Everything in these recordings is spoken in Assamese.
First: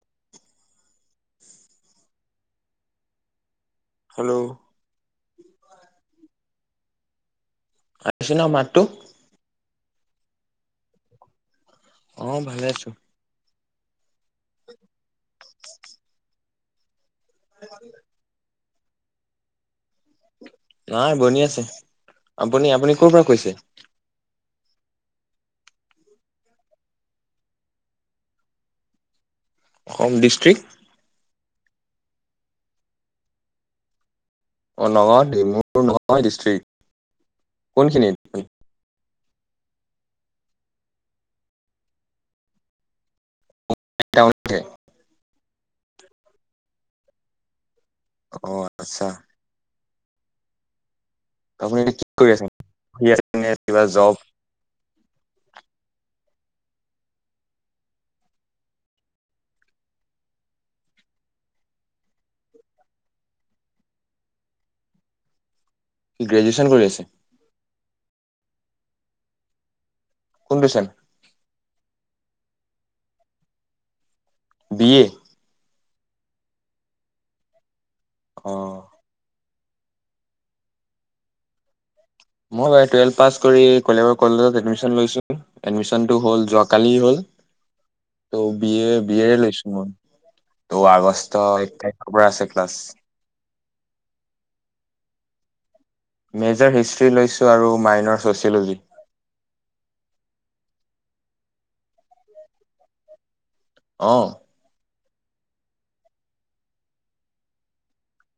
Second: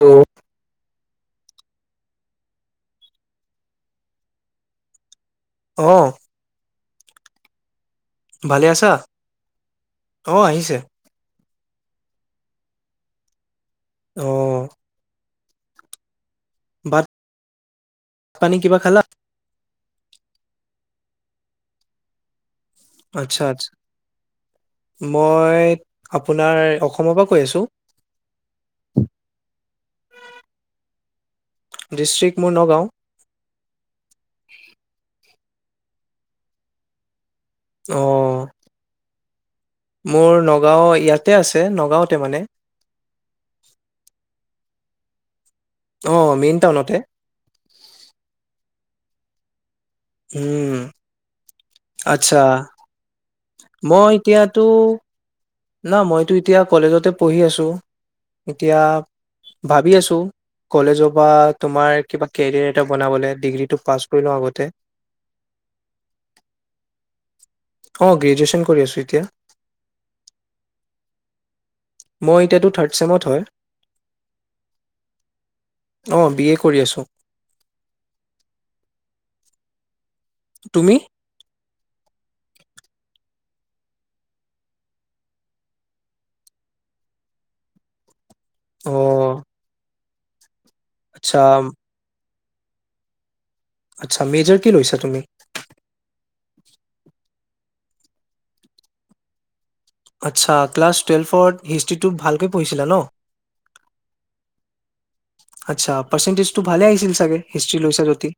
অ হেল্ল' আহ বছ ন মাতটো আছা? অ আহিছে অ ভালে আছো আহ বাৰ [unintelligible] পানী কিবা খালা নাই বনি আছে আপুনি আপুনি ক'ৰ পৰা আচ্ছা কৈছে আচ্ছা, মই আপোনাৰ অসমৰ পৰা কৈ আছো অসম ডিষ্টষ্ট্ৰিক্ ডিষ্ট্ৰিকট মোৰ নগাঁও অ ডিমু নহয় দৃষ্ট্ৰিক। কোন অ', খিনিত। মোৰ নগাঁও ইয়াতে আছে নগাঁওতে মানে। [inaudible] অ', মেইন টাউনতে। অ আচ্ছা উম'। আপনি এতিয়া কি কৰি আচ্ছা আছে? শুই আছে। নে কিবা মই জব এতিয়াটো না মইতো এতিয়া কলেজতে পঢ়ি আছো। এতিয়া ভাবি আছো কলেজৰ পৰা তোমাৰ কিবা কেৰিয়াৰ এটা বনাবলৈ ডিগ্ৰীটো পাছ কৰি লওঁ আগতে। কি গ্ৰেজোৱেচন কৰি আছে? অ', গ্ৰেজোৱেচন কৰি আছো এতিয়া। কোন দিচন মই এতিয়াটো থাৰ্ড ছেমত হয়। B A? অ', বি এ কৰি আছো। অ', তুমি? মই বাৰু টুৱেল্ভ পাছ কৰি কলিয়াবৰ কলেজত এডমিশ্যন লৈছোঁ। এডমিশ্যনটো হ'ল যোৱাকালি হ'ল। ত' B uh A, B A লৈছো মই। অ', আগষ্ট আচ্ছা এক তাৰিখৰ পৰা আছে। প্লাছ। আচ্ছা! মেজৰ কি লৈছা তুমি? মেজৰ হিষ্ট্ৰি লৈছোঁ আৰু মাইনৰ ছচিয়'লজি আচ্ছা ক্লাছ টুৱেল্ভত হিষ্ট্ৰিটো ভালকৈ পঢ়িছিলা ন'। অ', আচ্ছা, পাৰ্চেনটেজটো ভালে আহিছিল চাগে হিষ্ট্ৰি লৈছা যদি?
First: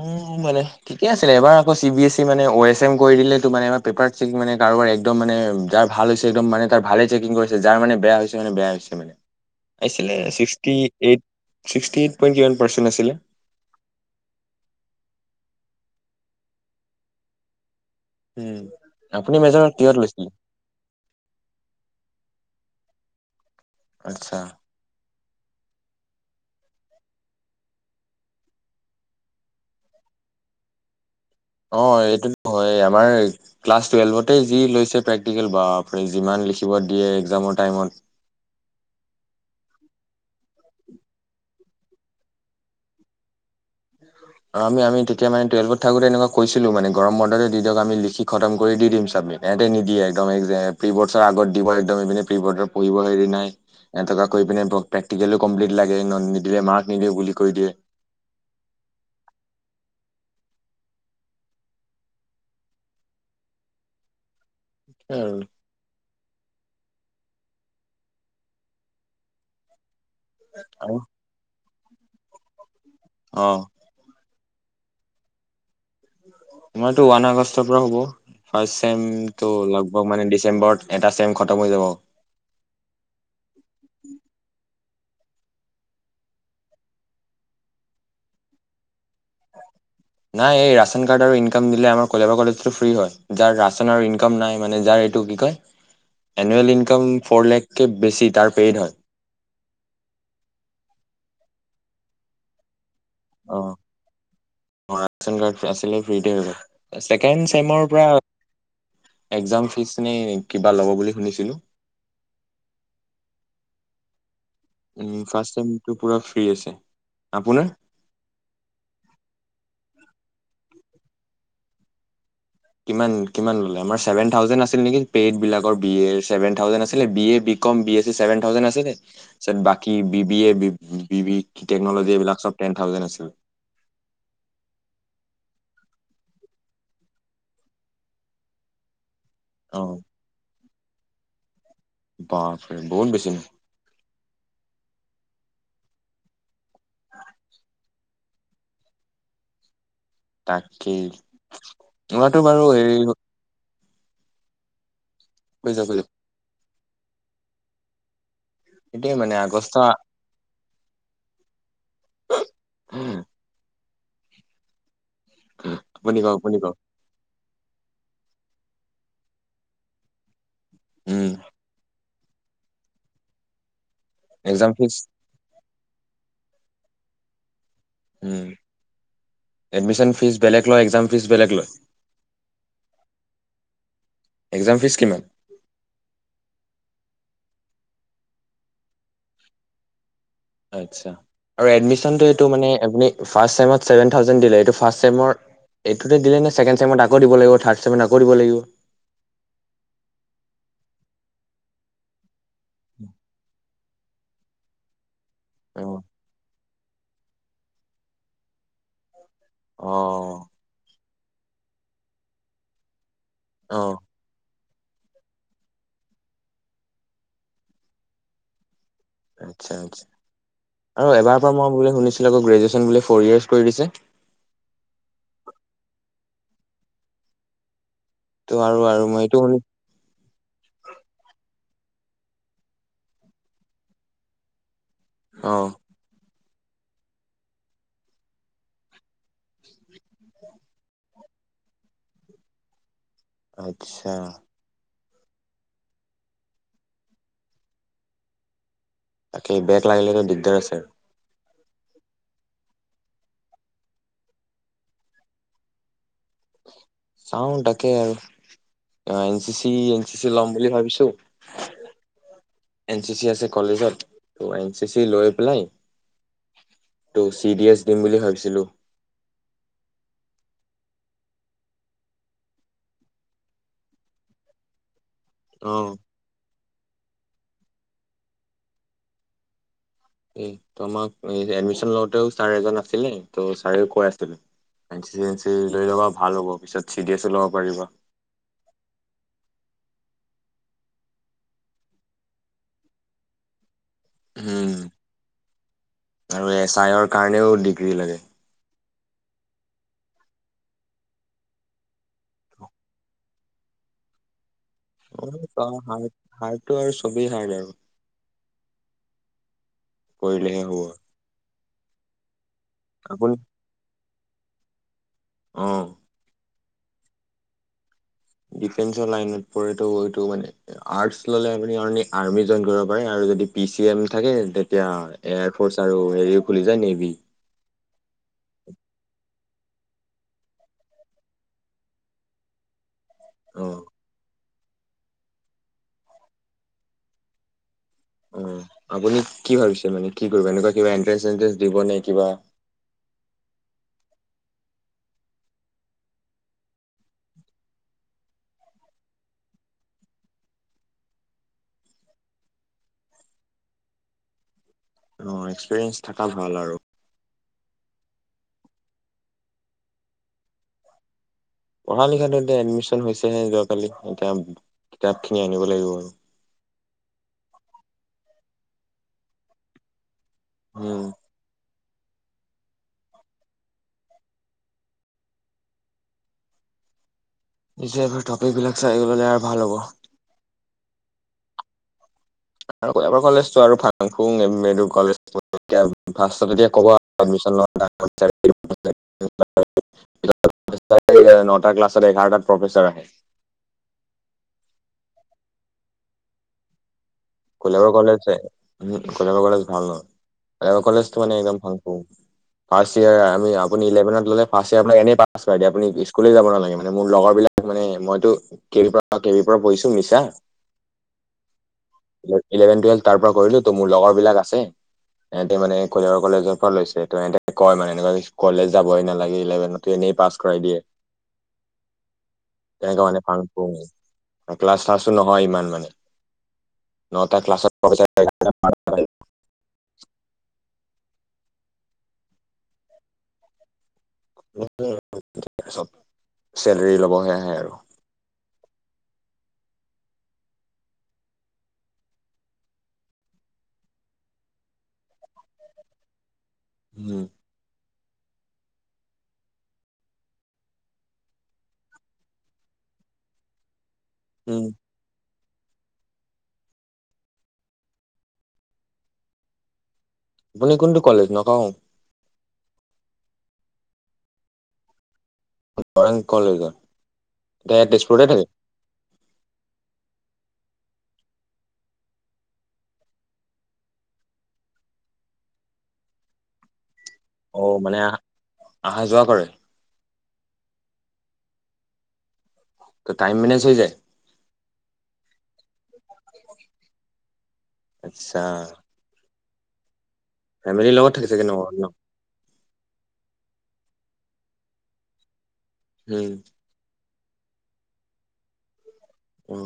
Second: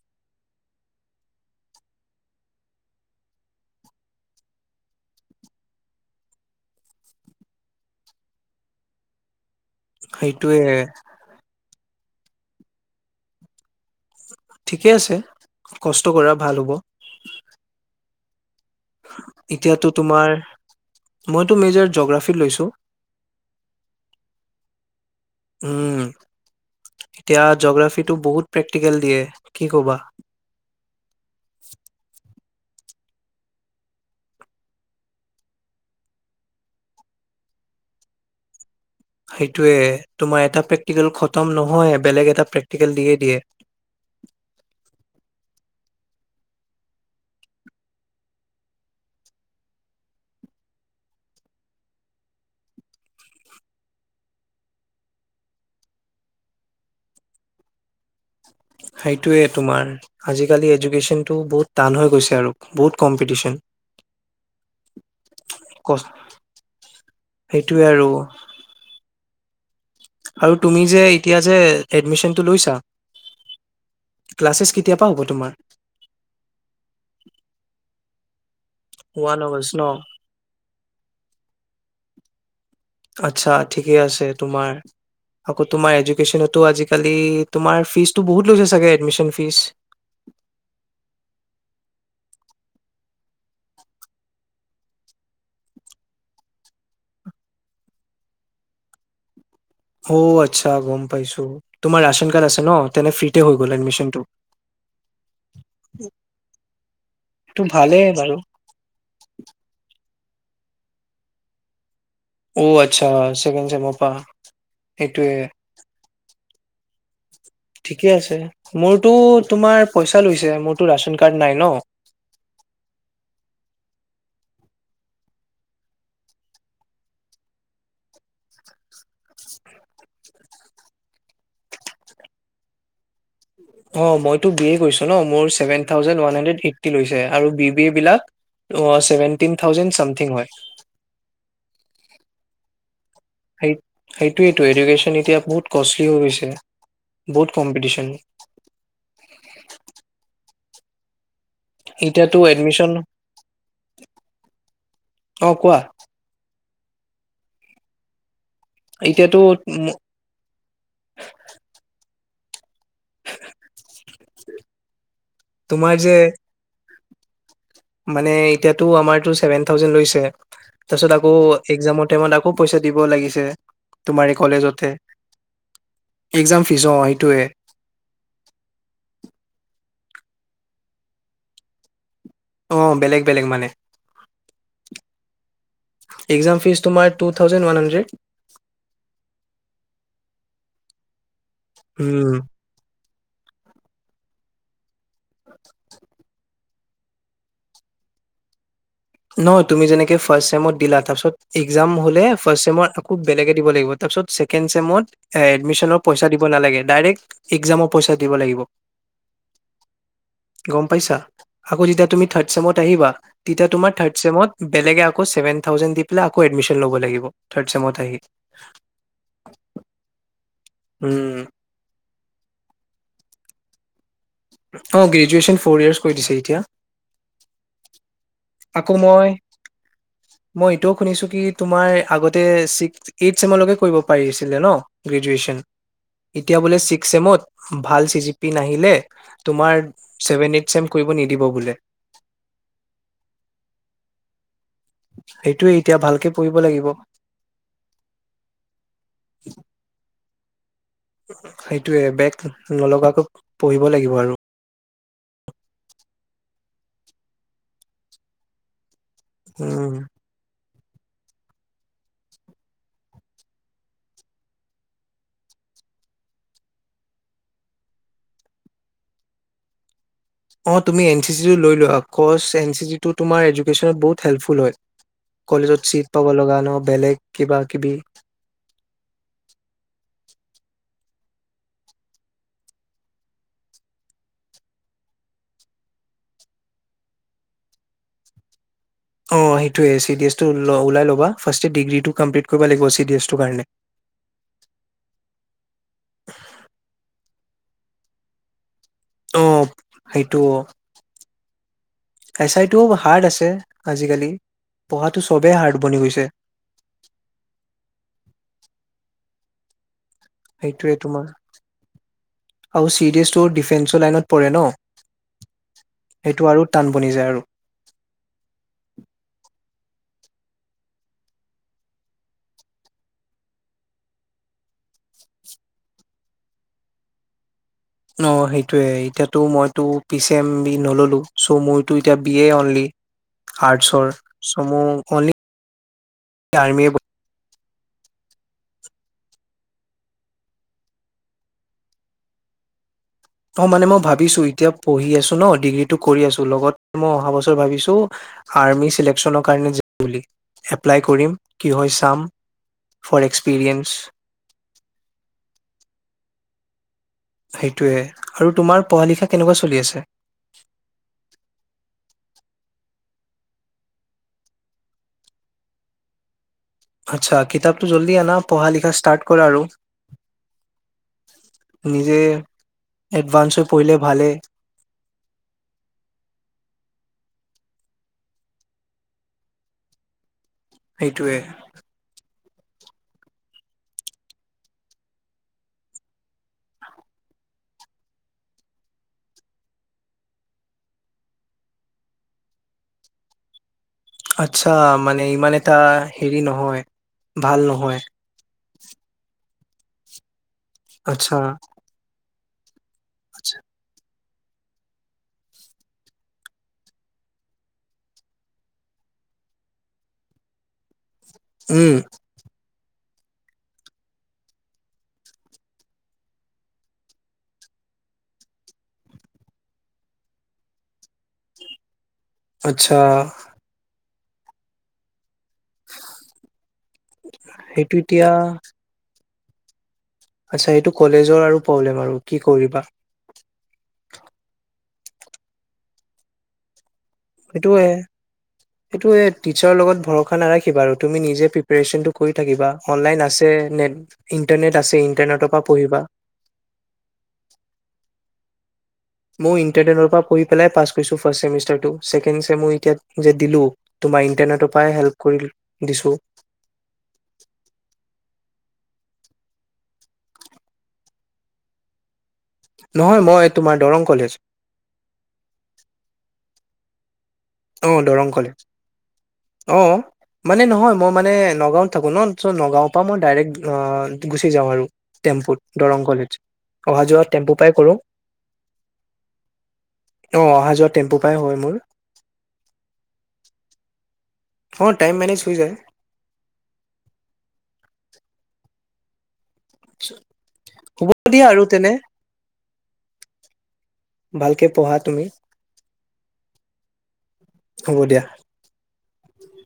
অ', মানে ঠিকে আছিলে এবাৰ আকৌ চি বি এছ ই মানে অ এছ এম কৰি দিলে মানে। এবাৰ পেপাৰ চেকিং মানে কাৰোবাৰ একদম মানে যাৰ ভাল হৈছে একদম মানে তাৰ ভালেই চেকিং কৰিছে। যাৰ মানে বেয়া হৈছে মানে বেয়া হৈছে মানে। আহিছিলে সেইটোৱে ছিক্সটি এইট, ছিক্সটি এইট। কিমান পাৰ্চেণ্ট আছিলে? ঠিকেই আছে কষ্ট কৰা ভাল হ'ব। উম আপুনি মেজৰ এতিয়াতো কিহত লৈছিলে তোমাৰ মইতো মেজৰ জগ্ৰাফীত লৈছোঁ। আচ্ছা। উম, এতিয়া জগ্ৰাফীটো বহুত প্ৰেক্টিকেল দিয়ে কি ক'বা? অ', এই [inaudible] হয় আমাৰ ক্লাছ টুৱেল্ভতে যি লৈছে প্ৰেক্টিকেল বাপৰে যিমান লিখিব দিয়ে এক্সামৰ টাইমত। সেইটোয়ে তোমাৰ এটা প্ৰেক্টিকেল খতম নহ? নহয় বেলেগ এটা প্ৰেক্টিকেল দিয়েই দিয়ে। আৰু আমি আমি তেতিয়া মানে টুৱেলভত থাকোতে এনেকুৱা কৈছিলোঁ মানে গৰম বন্ধ যে দি দিয়ক, আমি লিখি খতম কৰি দি দিম চাবমিট। সেহেঁতে নিদিয়ে [unintelligible] প্ৰি ব'ৰ্ডছৰ আগত দিব একদম ইপিনে প্ৰি ব'ৰ্ডত পঢ়িব হেৰি নাই, [unintelligible] কৰিপিনে প্ৰ-প্ৰেক্টিকেলো কম্প্লিত লাগে ন-নিদিলে মাৰ্ক নিদিওঁ বুলি কৈ দিয়ে। সেইটোৱেই তোমাৰ আজিকালি এজোকেশ্যনটো বহুত টান হৈ গৈছে আৰু বহুত কম্পিটিশন। সে আৰু। সেইটোৱে আৰু। আৰু তুমি যে এতিয়া যে এডমিশনতটো লৈছা? অ'। ক্লাছেছ কেতিয়াপা হ'ব তোমাৰ? আমাৰতো ওৱান আগষ্টৰ পৰা হ'ব। ফাৰ্ষ্ট ওৱান চেমটো আগষ্ট ন লগভগ মানে ডিচেম্বৰত এটা চেম খতম হৈ যাব। আচ্ছা ঠিকে আছে, তোমাৰ। আকৌ তোমাৰ এজোকেশ্যনতো আজিকালি তোমাৰ ফীছতটো বহুত লৈছে চাগে এডমিশন ফিছ? নাই এই ৰাচন কাৰ্ড আৰু ইনকাম দিলে আমাৰ কলেবাৰ কলেজটো ফ্ৰী হয়। যাৰ ৰাচন আৰু ইনকাম নাই মানে যাৰ এইটো কি কয়? এনুৱেল ইনকাম ফ'ৰ লেখকে বেছি তাৰ পেইড হয়। অ, আচ্ছা গম পাইছোঁ, তোমাৰ ৰাচন কাৰ্ড আছে ন'? তেনে ফ্ৰীতে হৈ অ', গ'ল এডমিশনটো অ', ৰাচন কাৰ্ড আছিলে ফ্ৰীতে গ'ল। চেকেণ্ড টো চেমৰ পৰা ভালেই বাৰু এক্সাম ফিছ মানে কিবা ল'ব বুলি শুনিছিলোঁ? অ', আচ্ছা চেকেণ্ড চেমৰ পৰা। উম, সেইটোয়ে ফাৰ্ষ্ট চেমটো পুৰা ফ্ৰী আছে। আপোনাৰ? ঠিকে আছে। মোৰতো তোমাৰ পইচ [unintelligible] লৈছে মোৰতো ৰাচন কাৰ্ড নাই ন'। কিমান কিমান ল'লে আমাৰ ছেভেন থাউজেণ্ড আছিল নেকি? পেইড বিলাগৰ বি এৰ ছেভেন থাউজেণ্ড আছিলে। B A, B com, B S চিৰ ছেভেন থাউজেণ্ড আছিলে তাৰপিছত বাকী B B A, B B কিটেকনলজী এইবিলাক টেন থাউজেণ্ড আছিল। অ', মইতো বি এ কৰিছোঁ ন' মোৰ seven thousand one hundred eighty লৈছে আৰু বি বি এবিলাক অ, seven [unintelligible] tin uh thousand something হয়। বাপৰে। বহুত বেছি। সেই সেইটোৱেইটো এডুকেশ্যন এতিয়া বহুত কষ্টলি হৈ গৈছে, বহুত কম্পিটিচন। তাকেই। এতিয়াটো মোৰটো বাৰু এডমিছন হেৰি অ', হৈ কোৱা? যাব সেইটোৱে মানে এতিয়াতো [inaudible] আগষ্ট উম, তোমাৰ যে [unintelligible] মানে এতিয়াতো আমাৰতো ছেভেন থাউজেণ্ড লৈছে তাৰ পাছত উম আকৌ এক্সামত টাইমত আকৌ পইচা দিব লাগিছে। তোমাৰে একজাম কলেজতে। ফিজ এক্সাম ফিজ অ', সেইটোৱে। উম, এডমিশন ফিজ বেলেগ লয়, এক্সাম ফিজ বেলেগ লয়। অ', বেলেগ বেলেগ মানে। এক্সাম ফিজ কিমান? একজাম ফিজ তোমাৰ টু থাউজেণ্ড ওৱান হাড্ৰেড। আত্ছা। আৰু এডমিশনটো এইটো মানে আপনি ফাষ্ট চেমত ছেভেন থাউজেণ্ড দিলে এইটো ফাছ চেমত, এইটোতে দিলে নে ছেকেণ্ড চেমত আকৌ দিব লাগিব, থাৰ্ড চেমত আকৌ দিব লাগিব। নহয় তুমি যেনেকে ফাষ্ট চেমত দিলা, তাৰপিছত একজাম হ'লে ফাষ্ট চেমত আকৌ বেলেগে দিব লাগিব। তাৰপিছত ছেকেণ্ড চেমত এ, অ', এডমিশনৰ পইচা দিব নালাগে। ডাইৰেক্ট, একজামৰ পইচা দিব লাগিব। অ'। গম পাইছা আকৌ যেতিয়া তুমি থাৰ্ড চেমত আহিবা তেতিয়া তোমাক অ' টাইমত বেলেগে আকৌ ছেভেন থাউজেণ্ড দি পেলাই আকৌ এডমিশ্যন ল'ব লাগিব, থাৰ্ড চেমত আহি। আচ্ছা আচ্ছা আৰু উম এবাৰ পৰা মই বুলি শুনিছোঁ [unintelligible] গ্ৰেজুৱেচন বোলে ফ'ৰ ইয়াৰ্চ কৰি দিছে? অ', গ্ৰেজুৱেশ্যন ফ'ৰ ইয়াৰ্চ কৰি দিছে এতিয়া। ত' আৰু আকৌ আৰু মই এইটো শুনি মই, এইটোও শুনিছোঁ কি তোমাৰ আগতে ছিক্স, এইথ চেমৰলৈকে কৰিব পাৰি আছিলে ন'? গ্ৰেজুৱেচন? অ', এতিয়া বোলে ছিক্স চেমত ভাল চি জি পি নাহিলে, তোমাৰ ছেভেন এইথ চেম কৰিব নিদিব বোলে। আচ্ছা। সেইটোয়ে এতিয়া ভালকে পঢ়িব লাগিব। তাকেই বেক লাগিলেটো দিগ দাৰ আছে [inaudible] সেইটোয়ে বেক নলগাকৈ পঢ়িব লাগিব আৰু। চাওঁ তাকেই আৰু। অ, N C C um N C C ল'ম বুলি ভাবিছোঁ। এন চি চি আছে কলেজত ত' এন চি চি লৈ পেলাই, ত' চি ডি এছ দিম বুলি ভাবিছিলোঁ। অ', তুমি এন চি চিটো লৈ লোৱা আফকৰ্চ এন চি চিটো, তোমাৰ এডুকেশ্যনত বহুত হেল্পফুল হয়। অ কলেজত চীট পাব লগা [inaudible] অ', বেলেগ কিবা কিবি। এইটো আমাক নি এডমিশ্যন লওঁতেওঁ ছাৰ এজন আছিলে, ত' ছাৰে কৈ আছিলে। N C C N C C লৈ ল'বা ভাল হ'ব পিছত, চি ডি এছো ল'ব পাৰিবা। অ', সেইটোৱে চি ডি এছটো ল ওলাই ল'বা। ফাৰ্ষ্টে ডিগ্ৰীটো কমপ্লিট কৰিব লাগিব চি ডি এছটোৰ কাৰণে। হম। আৰু এছ আইৰ কাৰণেও ডিগ্ৰী লাগে অ সেইটো এছ আইটো হাৰ্ড আছে আজিকালি পঢ়াটো অ চবেই ক হাৰ্ড হ বনি গৈছে হাৰটো আৰু চবেই হড আৰু কৰিলেহে হ'ব সেইটোৱে তোমাৰ আৰু চিৰিয়ছ আপুনি টো ডিফেন্সৰ লাইনত পৰে ন অ সেইটো আৰু টান বনি যায় আৰু ডিফেন্সৰ লাইনত পতো এইটো মানে আৰ্টচ ল'লে আপুনিনি আৰ্মি জইন কৰিব পাৰে আৰু যদি পি চি এম থাকে তেতিয়া এয়াৰফ'ৰ্চ আৰু হেৰিও খুলি যায় নেভি অ সেইটোয়ে এতিয়াতো মইতো পি চি এম বি নললো চ' মইো এতিয়া বি এ অনলি অ আছৰ চমু অ আৰ্মি অ আপুনি কি ভাবিছে মানে কি কৰিব এনেকুৱা কিবা এনট্ৰেঞ্চ চনটে দিব নে কিবা অ মানে মই ভাবিছো এতিয়া পঢ়ি আছো ন ডিগ্ৰীটো কৰি আছো লগতে মই অহা বছৰ ভাবিছো আৰ্মি চিলেক্যনৰ কাৰণ এপ্লাই কৰিম কি হয় চাম ফৰ এক্সপিৰিয়েঞ্চ অ এক্সপেৰিয়েন্ঞ্চ থাককা ভাল আৰু সেইটোৱে আৰু তোমাৰ পঢ়া লিখা কেনেকুৱা চলি আছে পঢ়া লিখা এতিয়া এডমিশন হৈছেহে যোৱাকালি এতিয়া কিতাপ খিনি আনিব লাগিব আৰু আচ্ছা কিতাপতটো জল্দি আনা পঢ়া লিখা ষ্টাৰ্ট কৰা আৰু উম নিজে এডভানস হৈ পঢ়লে ভালে নিজব টপিকবিলাক চাই এই ললে আৰু ভাল হ'ব সেইটোৱে মাৰ কলেজটো আৰু ফাং ফুং ক ফ্ষ কব নটা ক্লাছত এঘাৰটাত প্ৰফেচাৰ আহে আচ্ছা মানে ইমান এটা হেৰি নহয় ভাল খোলোবৰ নহয় কলেজ উ কলে ক ভাল আমাৰ কলেজটো আচ্ছা মানে একদম ভাং প ফাৰ্ষ্ট ইয়ি আপুভেনত ললে ফাৰ্ষ ইয়ৰ এনেই পাছ কৰা দে আপুনি স্কুলে যাব নালাগে মানে মোৰ লগৰ বিলাক মানে মইো কে পৰা কে পৰাঢিছো মছা উম ইলেভেন টুৱেলভ তাৰ পৰা কৰিলো ত' মোৰ লগৰ বিলাক আছে সহতে মানে কলৰ কলেজৰ পৰা লৈছে ত সহতে কয় মানে এনেকুৱা কলেজ যাবই নালাগে ইলেভেন এনেই পাছ কৰাই দিয়ে আচ্ছা তেনেক মানে পং পম ক্লাছ শ্লছ নহয় ইমান মানে নটা ক্লাছত সেইটো এতিয়া [inaudible] আচ্ছা সটো কলেজৰ আৰু প্ৰব্লেম আৰু কি কৰিবা উ চ হৰি ল'ব সোহে আৰু এইেইটো টিচাৰৰ লগত ভৰসা নাৰাখিবা আৰু তুমি নিজে প্ৰিপেৰেচনটো কৰি থাকিবা অনলাইন আছে নেট ইণ্টাৰনেট আছে ইণ্টাৰনেটৰ পৰা পঢ়িবা হম। মই ইণ্টাৰনেটৰ পৰা পঢ়ি পেলাই পাছ কৰিছোঁ ফাৰ্ষ্ট চেমিষ্টাৰটো। ছেকেণ্ড চেমওঁ এতিয়া যে দিলোঁ তোমাৰ উম ইণ্টাৰনেটৰ পৰা হেল্প কৰিল। দিছোঁ। আপুনি কোনটো কলেজ, নগাওঁ? নহয় মই তোমাৰ দৰং কলেজ। [inaudible] কলেজত ছ, এতিয়া তেজপুৰতে দৰং থাকে কলেজ, অহ। মানে নহয় মই মানে নগাঁৱত থাকো ন' চ' নগাঁওৰ পৰা মই ডাইৰেক্ট অ, গুচি যাওঁ আৰু টেম্পুত দৰং কলেজ। অহা যোৱা টেম্পু পাই অ', কৰোঁ মানে আ আহা যোৱা কৰে? অ', আহা যোৱা টেম্পুৰ পৰাই হয় মোৰ। টাইম মেনেজ হৈ যায়? অ', টাইম মেনেজ হৈ যায়। আচ্ছা। আচ্ছা। ফেমিলিৰ লগত থাকিছে [unintelligible] ভালকে পঢ়া তুমি। হম। হ'ব দিয়া। উম।